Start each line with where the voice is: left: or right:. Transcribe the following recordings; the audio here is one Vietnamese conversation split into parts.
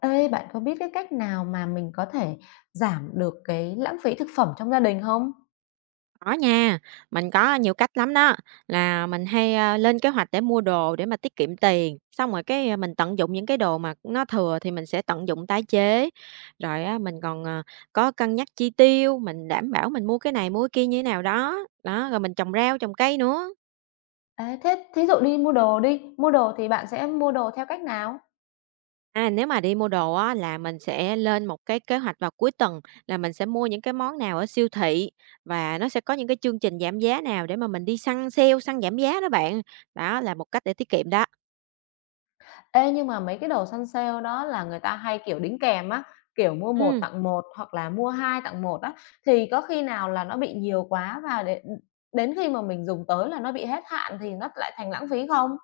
left: Ê, bạn có biết cái cách nào mà mình có thể giảm được cái lãng phí thực phẩm trong gia đình không?
right: Có nha, mình có nhiều cách lắm đó, là mình hay, lên kế hoạch để mua đồ để mà tiết kiệm tiền, xong rồi cái mình tận dụng những cái đồ mà nó thừa thì mình sẽ tận dụng tái chế. Rồi á, mình còn, có cân nhắc chi tiêu, mình đảm bảo mình mua cái này mua cái kia như thế nào đó, đó, rồi mình trồng rau, trồng cây nữa.
left: Ê, thế thí dụ đi, mua đồ thì bạn sẽ mua đồ theo cách nào?
right: À, nếu mà đi mua đồ á, là mình sẽ lên một cái kế hoạch vào cuối tuần là mình sẽ mua những cái món nào ở siêu thị và nó sẽ có những cái chương trình giảm giá nào để mà mình đi săn sale, săn giảm giá đó bạn. Đó là một cách để tiết kiệm đó.
left: Ê, nhưng mà mấy cái đồ săn sale đó là người ta hay kiểu đính kèm á, kiểu mua một
right: Ừm,
left: tặng một hoặc là mua hai tặng một á, thì có khi nào là nó bị nhiều quá và để, đến khi mà mình dùng tới là nó bị hết hạn thì nó lại thành lãng phí không?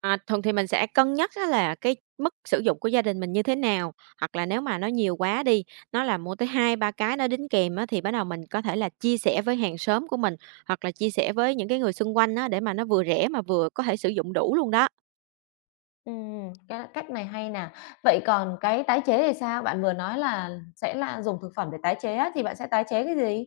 right: thường thì mình sẽ cân nhắc á là cái mức sử dụng của gia đình mình như thế nào, hoặc là nếu mà nó nhiều quá đi, nó là mua tới hai ba cái nó đính kèm á, thì bắt đầu mình có thể là chia sẻ với hàng xóm của mình, hoặc là chia sẻ với những cái người xung quanh á, để mà nó vừa rẻ mà vừa có thể sử dụng đủ luôn đó.
left: Cái cách này hay nè. Vậy còn cái tái chế thì sao? Bạn vừa nói là sẽ là dùng thực phẩm để tái chế á, thì bạn sẽ tái chế cái gì?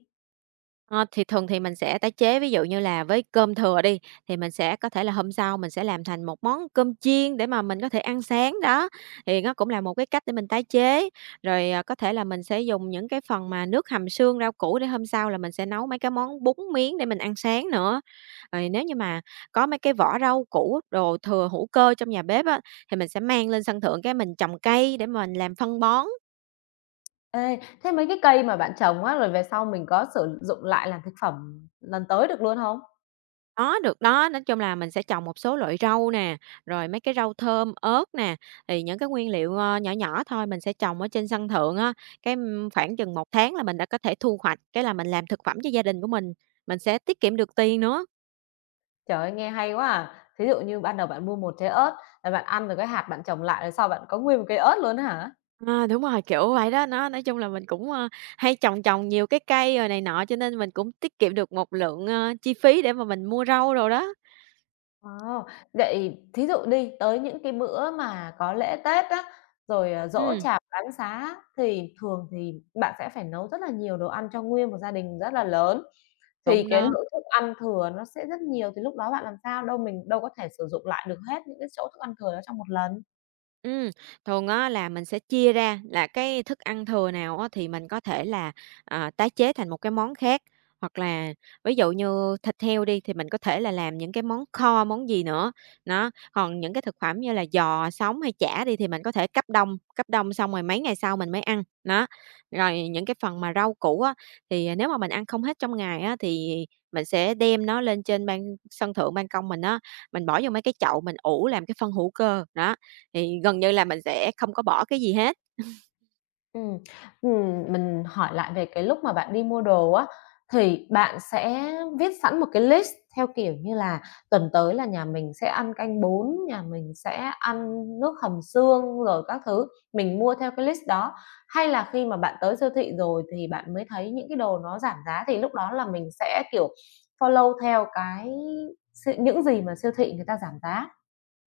right: Ờ, thì thường thì mình sẽ tái chế, ví dụ như là với cơm thừa đi, thì mình sẽ có thể là hôm sau mình sẽ làm thành một món cơm chiên để mà mình có thể ăn sáng đó, thì nó cũng là một cái cách để mình tái chế. Rồi, có thể là mình sẽ dùng những cái phần mà nước hầm xương rau củ để hôm sau là mình sẽ nấu mấy cái món bún miến để mình ăn sáng nữa. Rồi nếu như mà có mấy cái vỏ rau củ, đồ thừa hữu cơ trong nhà bếp á, thì mình sẽ mang lên sân thượng cái mình trồng cây để mà mình làm phân bón.
left: Ê, thế mấy cái cây mà bạn trồng á, rồi về sau mình có sử dụng lại làm thực phẩm lần tới được luôn không?
right: Có, được đó. Nói chung là mình sẽ trồng một số loại rau nè, rồi mấy cái rau thơm, ớt nè, thì những cái nguyên liệu, nhỏ nhỏ thôi mình sẽ trồng ở trên sân thượng á, cái, khoảng chừng một tháng là mình đã có thể thu hoạch, cái là mình làm thực phẩm cho gia đình của mình sẽ tiết kiệm được tiền nữa.
left: Trời ơi, nghe hay quá à! Thí dụ như ban đầu bạn mua một trái ớt, rồi bạn ăn được cái hạt bạn trồng lại, rồi sau bạn có nguyên một cây ớt luôn á hả?
right: Ờ, đúng rồi, kiểu vậy đó. Nó nói chung là mình cũng, hay trồng trồng nhiều cái cây rồi này nọ, cho nên mình cũng tiết kiệm được một lượng, chi phí để mà mình mua rau rồi đó.
left: Wow! Vậy thí dụ đi, tới những cái bữa mà có lễ Tết á, rồi, giỗ
right: Ừm,
left: chạp, đám xá thì thường thì bạn sẽ phải nấu rất là nhiều đồ ăn cho nguyên một gia đình rất là lớn, thì
right: đúng
left: cái
right: đó.
left: lượng thức ăn thừa nó sẽ rất nhiều, thì lúc đó bạn làm sao? Đâu mình đâu có thể sử dụng lại được hết những cái chỗ thức ăn thừa đó trong một lần.
right: Ừm, thường á là mình sẽ chia ra là cái thức ăn thừa nào á thì mình có thể là, tái chế thành một cái món khác, hoặc là ví dụ như thịt heo đi thì mình có thể là làm những cái món kho, món gì nữa. Nó còn những cái thực phẩm như là giò sống hay chả đi thì mình có thể cấp đông xong rồi mấy ngày sau mình mới ăn, đó. Rồi những cái phần mà rau củ á, thì nếu mà mình ăn không hết trong ngày á thì mình sẽ đem nó lên trên ban sân thượng, ban công mình á, mình bỏ vô mấy cái chậu mình ủ làm cái phân hữu cơ, đó. Thì gần như là mình sẽ không có bỏ cái gì hết.
left: Ừm, mình hỏi lại về cái lúc mà bạn đi mua đồ á, thì bạn sẽ viết sẵn một cái list theo kiểu như là tuần tới là nhà mình sẽ ăn canh bún, nhà mình sẽ ăn nước hầm xương rồi các thứ, mình mua theo cái list đó? Hay là khi mà bạn tới siêu thị rồi thì bạn mới thấy những cái đồ nó giảm giá thì lúc đó là mình sẽ, kiểu, follow theo cái s những gì mà siêu thị người ta giảm giá?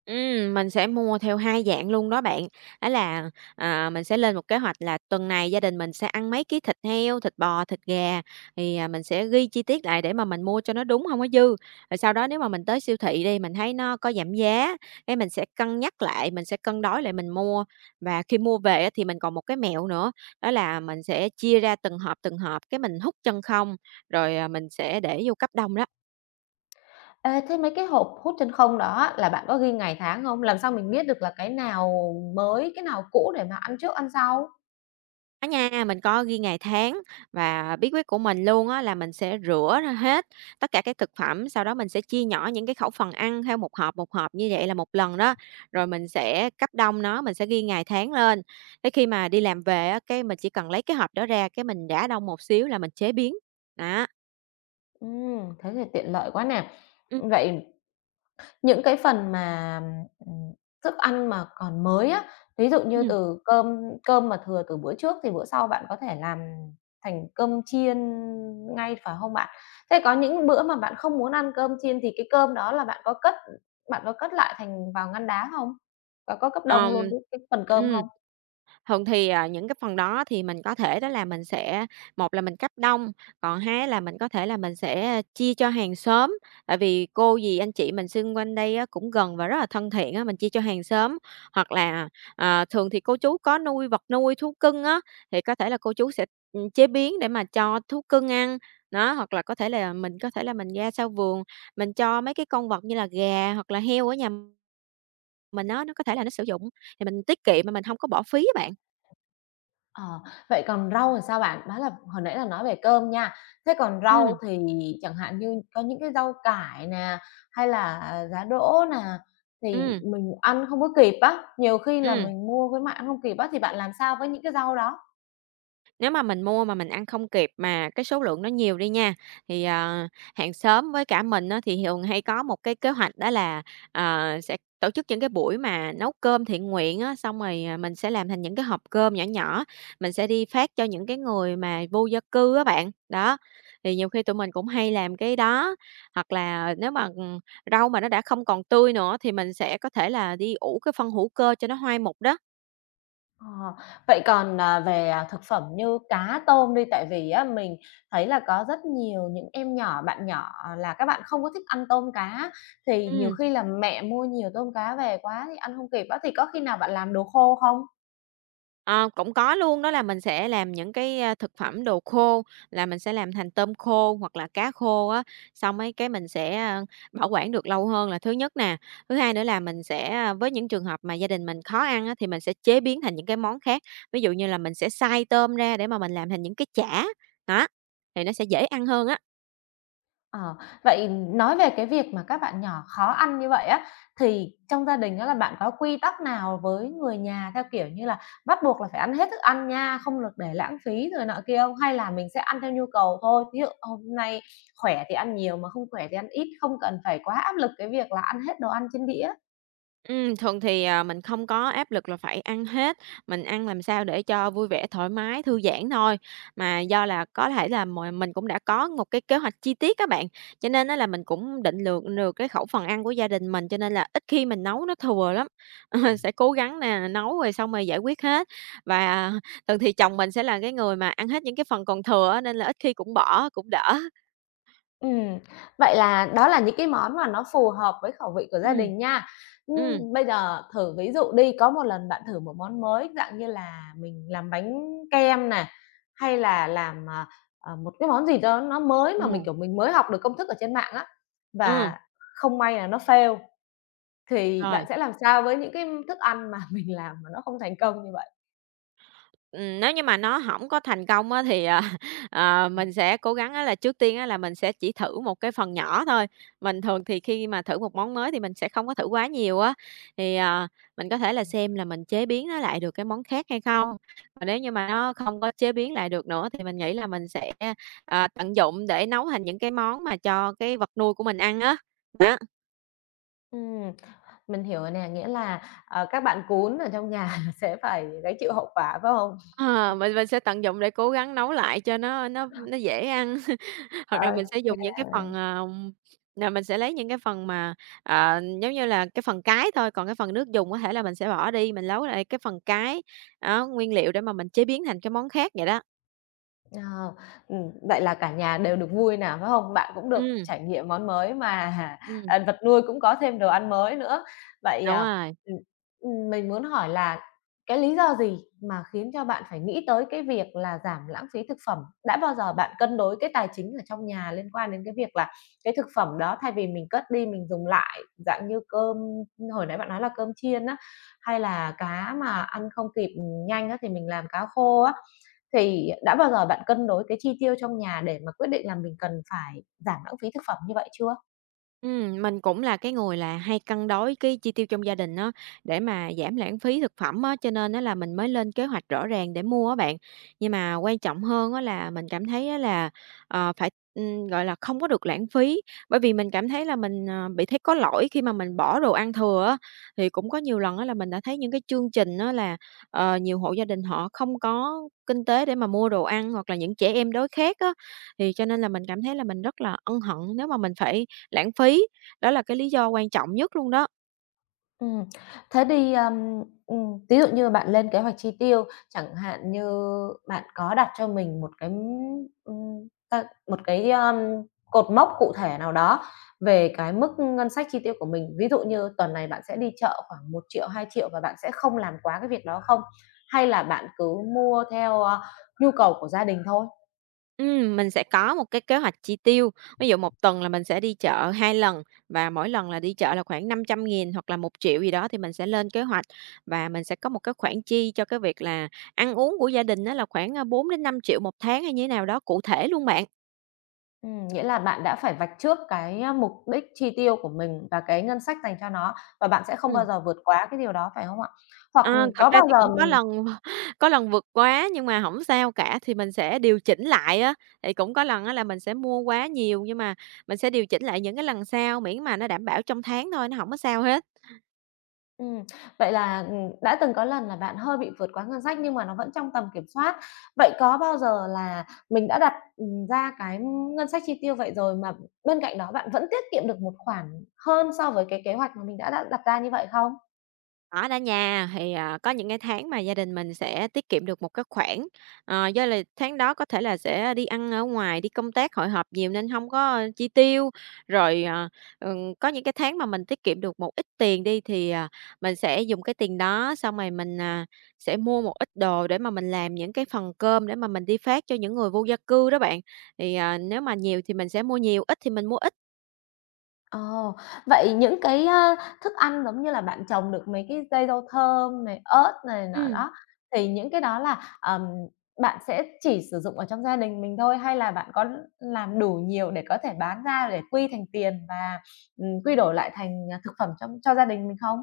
right: Mình sẽ mua theo 2 dạng luôn đó bạn. Đó là, mình sẽ lên một kế hoạch là tuần này gia đình mình sẽ ăn mấy ký thịt heo, thịt bò, thịt gà, thì, mình sẽ ghi chi tiết lại để mà mình mua cho nó đúng, không có dư. Rồi sau đó nếu mà mình tới siêu thị đi, mình thấy nó có giảm giá, cái mình sẽ cân nhắc lại, mình sẽ cân đối lại mình mua. Và khi mua về á thì mình còn một cái mẹo nữa, đó là mình sẽ chia ra từng hộp, cái mình hút chân không, rồi, mình sẽ để vô cấp đông đó.
left: Ê, thế mấy cái hộp hút chân không đó là bạn có ghi ngày tháng không? Làm sao mình biết được là cái nào mới, cái nào cũ để mà ăn trước ăn sau?
right: Có nha, mình có ghi ngày tháng và bí quyết của mình luôn á là mình sẽ rửa ra hết tất cả các thực phẩm, sau đó mình sẽ chia nhỏ những cái khẩu phần ăn theo một hộp như vậy là một lần đó. Rồi mình sẽ cấp đông nó, mình sẽ ghi ngày tháng lên. Tới khi mà đi làm về á, cái mình chỉ cần lấy cái hộp đó ra, cái mình rã đông một xíu là mình chế biến. Đó.
left: Thế thì tiện lợi quá nè.
right: Ừm,
left: Vậy những cái phần mà, ừm, thức ăn mà còn mới á, ví dụ như
right: ừm,
left: từ cơm cơm mà thừa từ bữa trước thì bữa sau bạn có thể làm thành cơm chiên ngay, phải không bạn? Thế có những bữa mà bạn không muốn ăn cơm chiên thì cái cơm đó là bạn có cất lại thành vào ngăn đá không? Và có cấp đông
right: ờm,
left: luôn cái phần cơm
right: ừm.
left: không?
right: Thường thì, những cái phần đó thì mình có thể đó là mình sẽ một là mình cấp đông, còn hai là mình có thể là mình sẽ chia cho hàng xóm. Tại vì cô dì anh chị mình xung quanh đây á cũng gần và rất là thân thiện á, mình chia cho hàng xóm. Hoặc là, thường thì cô chú có nuôi vật nuôi thú cưng á, thì có thể là cô chú sẽ, chế biến để mà cho thú cưng ăn. Đó, hoặc là có thể là mình có thể là mình ra sau vườn, mình cho mấy cái con vật như là gà hoặc là heo ở nhà mình nó có thể là nó sử dụng, thì mình tiết kiệm mà mình không có bỏ phí á bạn.
left: Ờ, vậy còn rau thì sao bạn? Đó là hồi nãy là nói về cơm nha. Thế còn rau
right: Ừm.
left: thì chẳng hạn như có những cái rau cải nè, hay là giá đỗ nè, thì
right: Ừ,
left: mình ăn không có kịp á, nhiều khi là
right: ừm,
left: mình mua với mạng không kịp á, thì bạn làm sao với những cái rau đó?
right: nếu mà mình mua mà mình ăn không kịp mà cái số lượng nó nhiều đi nha, thì, hàng xóm với cả mình á thì thường hay có một cái kế hoạch đó là, sẽ tổ chức những cái buổi mà nấu cơm thiện nguyện á, xong rồi, mình sẽ làm thành những cái hộp cơm nhỏ nhỏ, mình sẽ đi phát cho những cái người mà vô gia cư á bạn. Đó, thì nhiều khi tụi mình cũng hay làm cái đó, hoặc là nếu mà, rau mà nó đã không còn tươi nữa thì mình sẽ có thể là đi ủ cái phân hữu cơ cho nó hoai mục đó.
left: Ờ, vậy còn, thực phẩm như cá, tôm đi, tại vì á mình thấy là có rất nhiều những em nhỏ, bạn nhỏ à, là các bạn không có thích ăn tôm cá, thì nhiều
right: Ừm.
left: khi là mẹ mua nhiều tôm cá về quá thì ăn không kịp á, thì có khi nào bạn làm đồ khô không?
right: Ờ, cũng có luôn, đó là mình sẽ làm những cái, thực phẩm đồ khô, là mình sẽ làm thành tôm khô hoặc là cá khô á, xong ấy cái mình sẽ, bảo quản được lâu hơn là thứ nhất nè. Thứ hai nữa là mình sẽ với những trường hợp mà gia đình mình khó ăn á, thì mình sẽ chế biến thành những cái món khác, ví dụ như là mình sẽ xay tôm ra để mà mình làm thành những cái chả, đó, thì nó sẽ dễ ăn hơn á.
left: Ờ, vậy nói về cái việc mà các bạn nhỏ khó ăn như vậy á, thì trong gia đình á là bạn có quy tắc nào với người nhà theo kiểu như là bắt buộc là phải ăn hết thức ăn nha, không được để lãng phí rồi nọ kia không? Hay là mình sẽ ăn theo nhu cầu thôi, ví dụ hôm nay khỏe thì ăn nhiều mà không khỏe thì ăn ít, không cần phải quá áp lực cái việc là ăn hết đồ ăn trên đĩa?
right: Thường thì, mình không có áp lực là phải ăn hết, mình ăn làm sao để cho vui vẻ, thoải mái, thư giãn thôi. Mà do là có thể là mồi mình cũng đã có một cái kế hoạch chi tiết các bạn, cho nên á là mình cũng định lượng được cái khẩu phần ăn của gia đình mình, cho nên là ít khi mình nấu nó thừa lắm. sẽ cố gắng nè, nấu rồi xong rồi giải quyết hết. Và thường thì chồng mình sẽ là cái người mà ăn hết những cái phần còn thừa á, nên là ít khi cũng bỏ, cũng đỡ.
left: Ừm, vậy là đó là những cái món mà nó phù hợp với khẩu vị của gia
right: Ừ.
left: đình nha.
right: Ừm.
left: Ưm, bây giờ thử ví dụ đi, có một lần bạn thử một món mới dạng như là mình làm bánh kem nè, hay là làm, một cái món gì đó nó mới mà mình,
right: Ừm.
left: kiểu, mình mới học được công thức ở trên mạng á,
right: Ừ,
left: và không may là nó fail, thì bạn
right: rồi.
left: sẽ làm sao với những cái thức ăn mà mình làm mà nó không thành công như vậy?
right: Nếu như mà nó hổng có thành công á thì,
left: Ừm,
right: mình sẽ cố gắng á là trước tiên á là mình sẽ chỉ thử một cái phần nhỏ thôi. Mình thường thì khi mà thử một món mới thì mình sẽ không có thử quá nhiều á, thì, mình có thể là xem là mình chế biến nó lại được cái món khác hay không. Và nếu như mà nó không có chế biến lại được nữa thì mình nghĩ là mình sẽ, tận dụng để nấu thành những cái món mà cho cái vật nuôi của mình ăn á. Đó.
left: Ừm, mình hiểu rồi nè, nghĩa là, các bạn cún ở trong nhà là sẽ phải gánh chịu hậu quả, phải không?
right: Ờ, mình sẽ tận dụng để cố gắng nấu lại cho nó dễ ăn. Hoặc là mình
left: Ô,
right: sẽ dùng những cái phần, là mình sẽ lấy những cái phần mà, giống như là, cái phần cái thôi, còn cái phần nước dùng có thể là mình sẽ bỏ đi, mình nấu lại cái phần cái, đó, nguyên liệu để mà mình chế biến thành cái món khác vậy đó.
left: Ờ, vậy là cả nhà đều được vui nè, phải không? Bạn cũng được
right: Ừm,
left: trải nghiệm món mới mà,
right: ừm,
left: à, vật nuôi cũng có thêm đồ ăn mới nữa. Vậy,
right: đúng rồi.
left: ừm, mình muốn hỏi là cái lý do gì mà khiến cho bạn phải nghĩ tới cái việc là giảm lãng phí thực phẩm? Đã bao giờ bạn cân đối cái tài chính ở trong nhà liên quan đến cái việc là cái thực phẩm đó thay vì mình cất đi mình dùng lại, dạng như cơm hồi nãy bạn nói là cơm chiên á, hay là cá mà ăn không kịp, nhanh á thì mình làm cá khô á, thì đã bao giờ bạn cân đối cái chi tiêu trong nhà để mà quyết định là mình cần phải giảm lãng phí thực phẩm như vậy chưa?
right: Mình cũng là cái người là hay cân đối cái chi tiêu trong gia đình á, để mà giảm lãng phí thực phẩm á, cho nên đó là mình mới lên kế hoạch rõ ràng để mua á bạn. Nhưng mà quan trọng hơn á là mình cảm thấy á là, gọi là, không có được lãng phí, bởi vì mình cảm thấy là mình, bị thấy có lỗi khi mà mình bỏ đồ ăn thừa á. Thì cũng có nhiều lần á là mình đã thấy những cái chương trình á là, nhiều hộ gia đình họ không có kinh tế để mà mua đồ ăn, hoặc là những trẻ em đói khát á, thì cho nên là mình cảm thấy là mình rất là ân hận nếu mà mình phải lãng phí, đó là cái lý do quan trọng nhất luôn đó.
left: Ừm, thế thì, ví dụ như bạn lên kế hoạch chi tiêu, chẳng hạn như bạn có đặt cho mình một cái, ta một cái, cột mốc cụ thể nào đó về cái mức ngân sách chi tiêu của mình. Ví dụ như tuần này bạn sẽ đi chợ khoảng 1.000.000 2.000.000 và bạn sẽ không làm quá cái việc đó không? Hay là bạn cứ mua theo, nhu cầu của gia đình thôi?
right: Mình sẽ có một cái kế hoạch chi tiêu, ví dụ một tuần là mình sẽ đi chợ 2 lần và mỗi lần là đi chợ là khoảng 500.000 hoặc là 1.000.000 gì đó thì mình sẽ lên kế hoạch và mình sẽ có một cái khoản chi cho cái việc là ăn uống của gia đình đó là khoảng, 4.000.000 5.000 tháng hay như thế nào đó cụ thể luôn bạn.
left: Nghĩa là bạn đã phải vạch trước cái, mục đích chi tiêu của mình và cái ngân sách dành cho nó, và bạn sẽ không bao
right: Ừm.
left: giờ vượt quá cái điều đó, phải không ạ? Hoặc, ừ,
right: Ờ, Thật
left: có bao
right: ra thì
left: giờ
right: cũng có
left: mình
right: lần có lần vượt quá nhưng mà không sao cả, thì mình sẽ điều chỉnh lại á. Thì cũng có lần á là mình sẽ mua quá nhiều nhưng mà mình sẽ điều chỉnh lại những cái lần sau, miễn mà nó đảm bảo trong tháng thôi, nó không có sao hết.
left: ừm, vậy là, đã từng có lần là bạn hơi bị vượt quá ngân sách nhưng mà nó vẫn trong tầm kiểm soát. Vậy có bao giờ là mình đã đặt, ra cái ngân sách chi tiêu vậy rồi mà bên cạnh đó bạn vẫn tiết kiệm được một khoản hơn so với cái kế hoạch mà mình đã đặt ra như vậy không?
right: Ở đó nhà thì, có những cái tháng mà gia đình mình sẽ tiết kiệm được một cái khoản, do là tháng đó có thể là sẽ đi ăn ở ngoài, đi công tác, hội họp nhiều nên không có chi tiêu. Rồi, ờ, có những cái tháng mà mình tiết kiệm được một ít tiền đi thì, mình sẽ dùng cái tiền đó xong rồi mình, sẽ mua một ít đồ để mà mình làm những cái phần cơm để mà mình đi phát cho những người vô gia cư đó bạn. Thì, nếu mà nhiều thì mình sẽ mua nhiều, ít thì mình mua ít.
left: Ồ, vậy những cái, thức ăn giống như là bạn trồng được mấy cái cây rau thơm này, ớt này nọ
right: Ừm.
left: đó, thì những cái đó là, bạn sẽ chỉ sử dụng ở trong gia đình mình thôi hay là bạn có làm đủ nhiều để có thể bán ra để quy thành tiền và, quy đổi lại thành, thực phẩm trong cho gia đình mình không?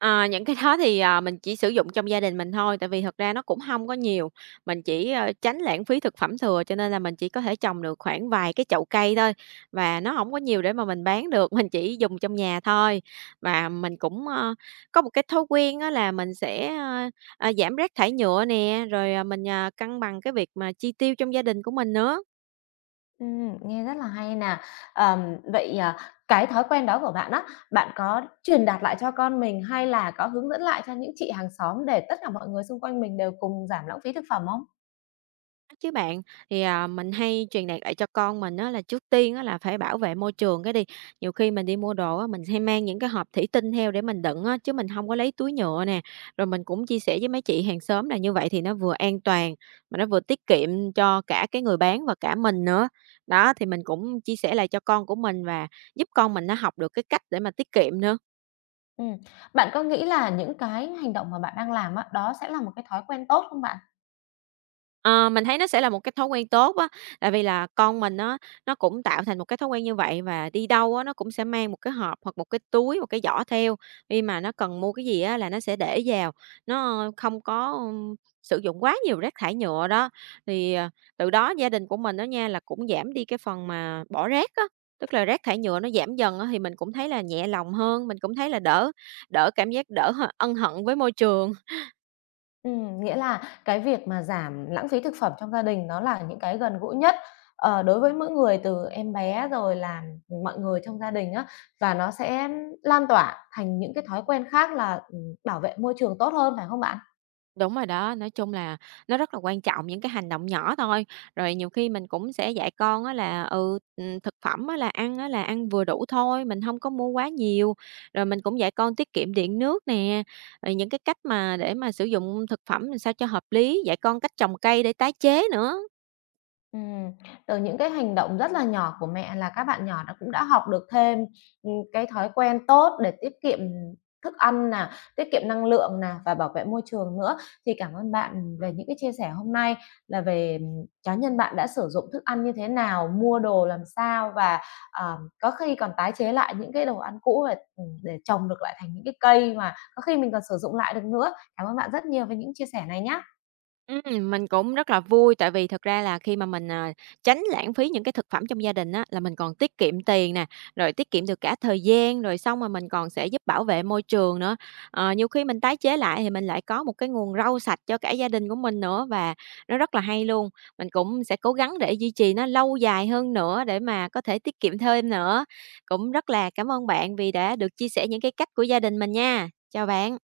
right: Những cái đó thì, mình chỉ sử dụng trong gia đình mình thôi, tại vì thật ra nó cũng không có nhiều, mình chỉ, tránh lãng phí thực phẩm thừa, cho nên là mình chỉ có thể trồng được khoảng vài cái chậu cây thôi, và nó không có nhiều để mà mình bán được, mình chỉ dùng trong nhà thôi. Và mình cũng, có một cái thói quen á là mình sẽ, giảm rác thải nhựa nè, rồi mình cân bằng cái việc mà chi tiêu trong gia đình của mình nữa.
left: Nghe rất là hay nè. Vậy, cái thói quen đó của bạn á, bạn có truyền đạt lại cho con mình hay là có hướng dẫn lại cho những chị hàng xóm để tất cả mọi người xung quanh mình đều cùng giảm lãng phí thực phẩm không?
right: Chứ bạn, thì, mình hay truyền đạt lại cho con mình á là trước tiên á là phải bảo vệ môi trường cái đi. Nhiều khi mình đi mua đồ á, mình hay mang những cái hộp thủy tinh theo để mình đựng á, chứ mình không có lấy túi nhựa nè. Rồi mình cũng chia sẻ với mấy chị hàng xóm là như vậy thì nó vừa an toàn, mà nó vừa tiết kiệm cho cả cái người bán và cả mình nữa. Đó, thì mình cũng chia sẻ lại cho con của mình và giúp con mình nó học được cái cách để mà tiết kiệm nữa.
left: Ừm, bạn có nghĩ là những cái hành động mà bạn đang làm á, đó sẽ là một cái thói quen tốt không bạn?
right: Ờ, mình thấy nó sẽ là một cái thói quen tốt á, tại vì là con mình nó cũng tạo thành một cái thói quen như vậy và đi đâu á, nó cũng sẽ mang một cái hộp hoặc một cái túi, một cái giỏ theo, khi mà nó cần mua cái gì á, là nó sẽ để vào, nó không có, sử dụng quá nhiều rác thải nhựa đó. Thì, từ đó gia đình của mình đó nha, là cũng giảm đi cái phần mà bỏ rác á, tức là rác thải nhựa nó giảm dần á, thì mình cũng thấy là nhẹ lòng hơn, mình cũng thấy là đỡ đỡ cảm giác đỡ h ân hận với môi trường.
left: Nghĩa là cái việc mà giảm lãng phí thực phẩm trong gia đình nó là những cái gần gũi nhất, đối với mỗi người từ em bé rồi là mọi người trong gia đình á, và nó sẽ lan tỏa thành những cái thói quen khác là, bảo vệ môi trường tốt hơn, phải không bạn?
right: Đúng rồi đó, nói chung là nó rất là quan trọng những cái hành động nhỏ thôi. Rồi nhiều khi mình cũng sẽ dạy con á là, thực phẩm á là ăn vừa đủ thôi, mình không có mua quá nhiều. Rồi mình cũng dạy con tiết kiệm điện nước nè, rồi những cái cách mà để mà sử dụng thực phẩm làm sao cho hợp lý, dạy con cách trồng cây để tái chế nữa.
left: Ừm, từ những cái hành động rất là nhỏ của mẹ là các bạn nhỏ nó cũng đã học được thêm, cái thói quen tốt để tiết kiệm thức ăn nà, tiết kiệm năng lượng nè và bảo vệ môi trường nữa. Thì cảm ơn bạn về những cái chia sẻ hôm nay là về, cá nhân bạn đã sử dụng thức ăn như thế nào, mua đồ làm sao và, có khi còn tái chế lại những cái đồ ăn cũ và, để trồng được lại thành những cái cây mà có khi mình còn sử dụng lại được nữa. Cảm ơn bạn rất nhiều về những chia sẻ này nhé.
right: Mình cũng rất là vui, tại vì thật ra là khi mà mình, tránh lãng phí những cái thực phẩm trong gia đình á, là mình còn tiết kiệm tiền nè, rồi tiết kiệm được cả thời gian, rồi xong rồi mình còn sẽ giúp bảo vệ môi trường nữa. Nhiều khi mình tái chế lại thì mình lại có một cái nguồn rau sạch cho cả gia đình của mình nữa và nó rất là hay luôn. Mình cũng sẽ cố gắng để duy trì nó lâu dài hơn nữa để mà có thể tiết kiệm thêm nữa. Cũng rất là cảm ơn bạn vì đã được chia sẻ những cái cách của gia đình mình nha. Chào bạn.